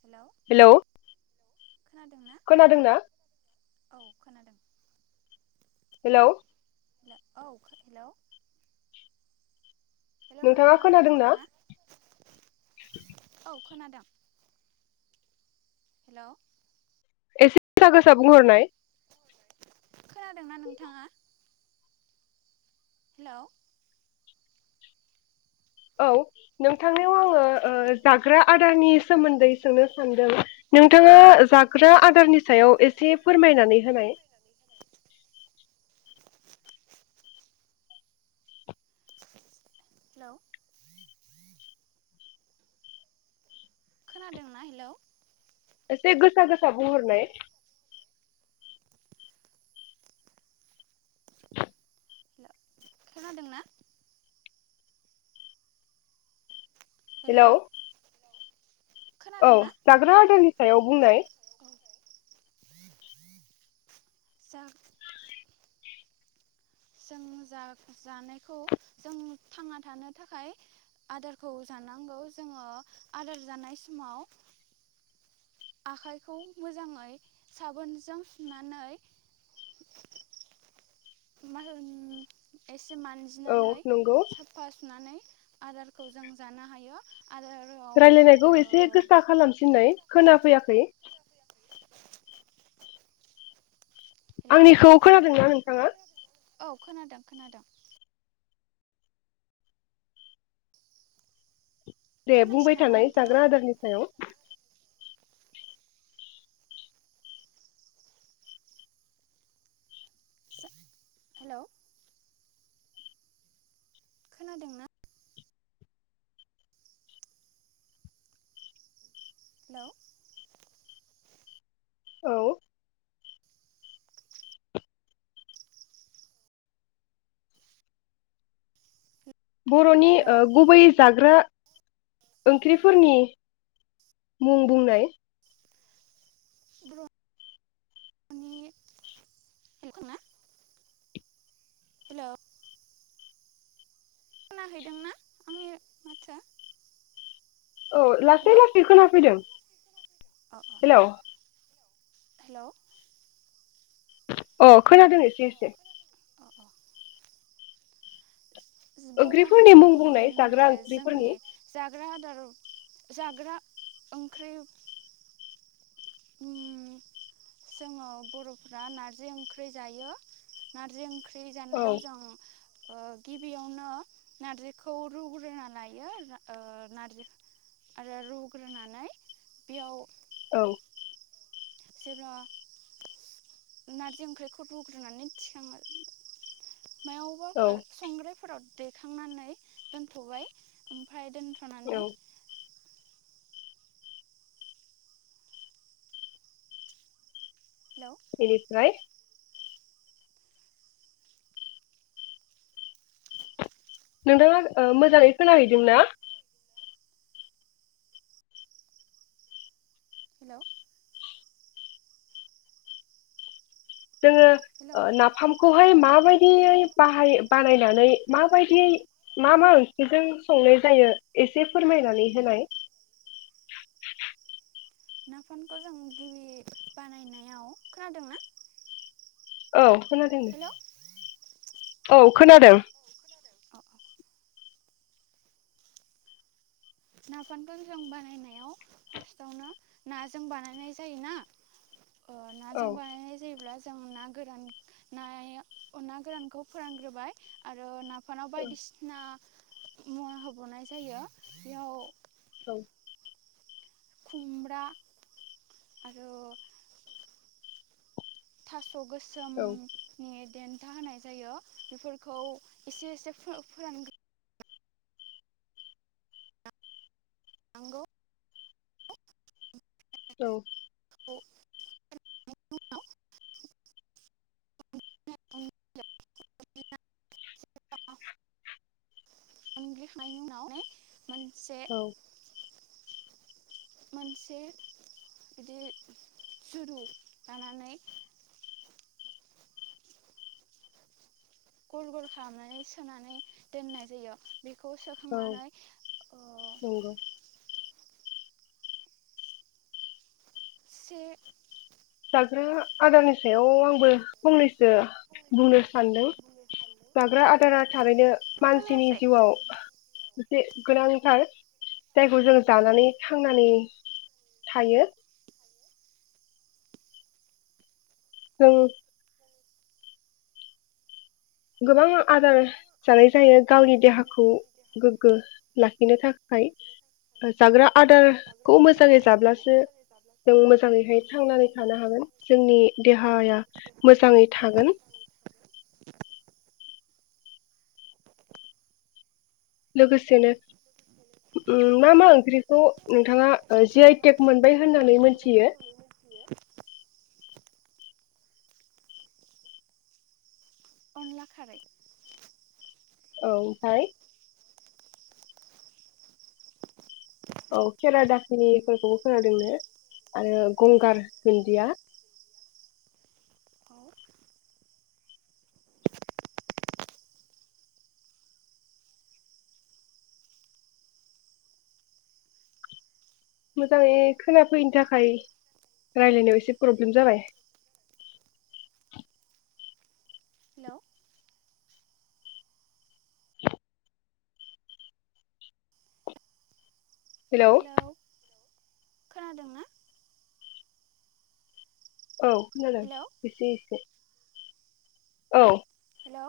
Hello खोनादोंना खोनादोंना औ खोनादों हेल' औ हेल' हेल' नोंथाङा खोनादोंना औ खोनादों। हेल' एसे गोसा गोसा बुंहरनाय। खोनादोंना नोंथाङा? हेल' औ नोंथांनियाव आङो ओ जाग्रा आदारनि सोमोन्दै सोंनो सानदों नोंथाङा जाग्रा आदारनि सायाव एसे फोरमायनानै होनाय। हेल' खोनादोंना हेलौ एसे गोसा गोसा बुंहरनाय। खोनादोंना? हेलौ औ खोनादोंना जाग्रा आदारनि सायाव बुंनाय। औ जा जों जा-जानायखौ जों थांना थानो थाखाय आदारखौ जानांगौ जोङो आदार जानाय समाव आखाइखौ मोजाङै साबोनजों सुनानै मा होन एस से औ मानजिनानै नंगौ साफा सुनानै आदारखौ जों जानो हायो। आदाराव रायलायनायखौ ओ एसे गोसा खालामफिननाय खोनाफैयाखै। हेलौ आंनिखौ खोनादोंना नोंथाङा? औ खोनादों खोनादों। दे खोनायासै बुंबाय नामा थानाय नोंथाङा जाग्रा आदारनि सायाव। जा हेल' खोनादोंना? हेल' औ बर'नि हेलौ ओ गुबै जाग्रा ओंख्रिफोरनि मुं बुंनाय बर'नि [unintelligible] हेल' खोनाहैदोंना आंनि माथोआ? औ लासै लासै खोनाफैदों। अ अ हेलौ हेलौ अ खोनादों एसे एसे। अ अ बर' ओंख्रिफोरनि मुं बुंनाय जाग्रा हारिनि जोंनि ओंख्रिफोरनि। जाग्रा जाग्रा ओंख्रि ओम जोङो बर'फ्रा नारजि ओंख्रै जायो नारजि ओं ख्रि औ जानायाव जों ओ गिबियावनो नारजिखौ रुग्रोना लायो ओ नारजि आरो रुग्रोनानै बेयाव औ जेब्ला नारजि ओंख्रिखौ रुग्रोनानै थिखाङो। औ मायावबाफोर संग्रायफोराव दैखांनानै दोनथ'बाय ओम फ्राय दोनथ'नानै औ हेलौ एनिफ्राय नोंथाङा मोजाङै खोनाहैदों ना? हेलौ जोङो हेलौ ओ नाफामखौहाय माबायदि यै बाहाय बानायनानै माबायदियै मा मा ओंख्रिजों संनाय जायो एसे फोरमायनानै होनाय नाफामखौ जों गिबि बानायनायाव खोनादों ना? औ खोनादों। औ खोनादों। नाफामफोर जों बानायनायाव फार्स्टआवनो नाजों बानायनाय जायोना? ओ औ नाजों बानायनाय जायोब्ला जों ना गोरान नाय ना गोरानखौ फोरानग्रोबाय आरो ना [unintelligible] औ बायदिसिना मुवा होबावनाय जायो। बेयाव औ खुमब्रा आरो था स' औ गोसोमनि देन खोथा होनाय जायो बेफोरखौ एसे एसे फोरानग्रो नांगौ औ औ [unintelligible] [unintelligible] उनग्लि खांनायनि उनाव [unintelligible] मोनसे औ मोनसे बिदि जुरु लानानै गल गल खालामनानै सोनानै दोननाय जायो बेखौ औ सोखांनानै ओ नंगौ से [unintelligible] आदारनि सायाव आंबो फंनैस सो बुंनो सानदों जाग्रा आदारा थारैनो मानसिनि खोनायासै जिउआव [unintelligible] गोनांथार जायखौ जों जानानै थांनानै थायो जों गोबां आ आदार जानाय जायो गावनि देहाखौ गोग्गो लाखिनो थाखाय ओ जाग्रा आदारखौ मोजाङै जाब्लासो जों मोजाङैहाय थांनानै थानो हागोन जोंनि देहाया मोजाङै थागोन [inaudible] लोगोसेनो उम मा मा ओंख्रि ग' नोंथाङा ओ जि आइटेक मोनबाय होननानै मोनथियो अनला खारै औ ओमफाय औ खेरा दाखिनिफोरखौबो खोनादोंनो आरो गंगार दुन्दिया औ मोजाङै खोनाफैयैनि थाखाय रायलायनायाव एसे प्रब्लेम जाबाय हेलौ हेलौ खोनादोंना औ खोनादों हेलौ एसे एसे औ हेलौ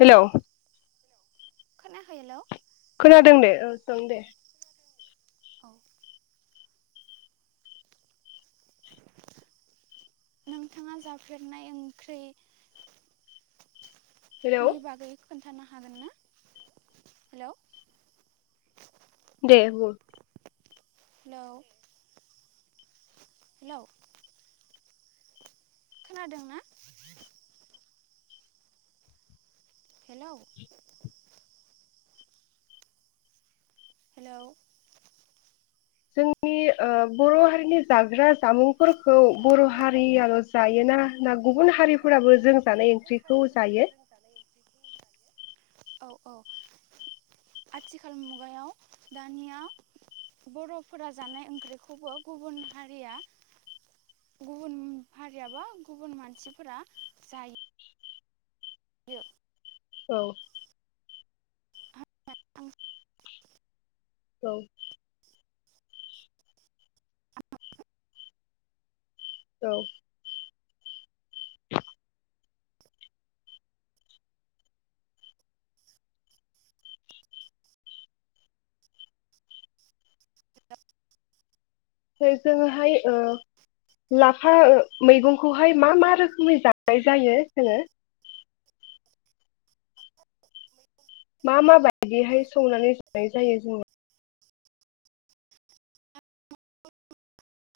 हेलौ [unintelligible] हेलौ खोनादों दे ओ सों दे औ [unintelligible] थाङा जाफेरनाय ओंख्रै हेलौ नि बागै [unintelligible] खोन्थानो हागोन ना हेलौ दे बुं हेलौ हेलौ खोनादोंना हेलौ हेलौ जोंनि ओ बर' हारिनि जाग्रा जामुंफोरखौ बर' हारियाल' जायोना ना गुबुन हारिफोराबो जों जानाय ओंख्रि खौ जायो औ औ आथिखाल मुगायाव दानिया बर'फोरा जानाय ओंख्रिखौबो गुबुन हारिया गुबुन हारियाबा गुबुन मानसिफोरा जायो। औ औ औ जोङोहाय ओ लाफा मैगंखौहाय मा- मा रोखोमै जानाय जायो जोङो मा- मा बायदिहाय संनानै जनाय जायो जोङो।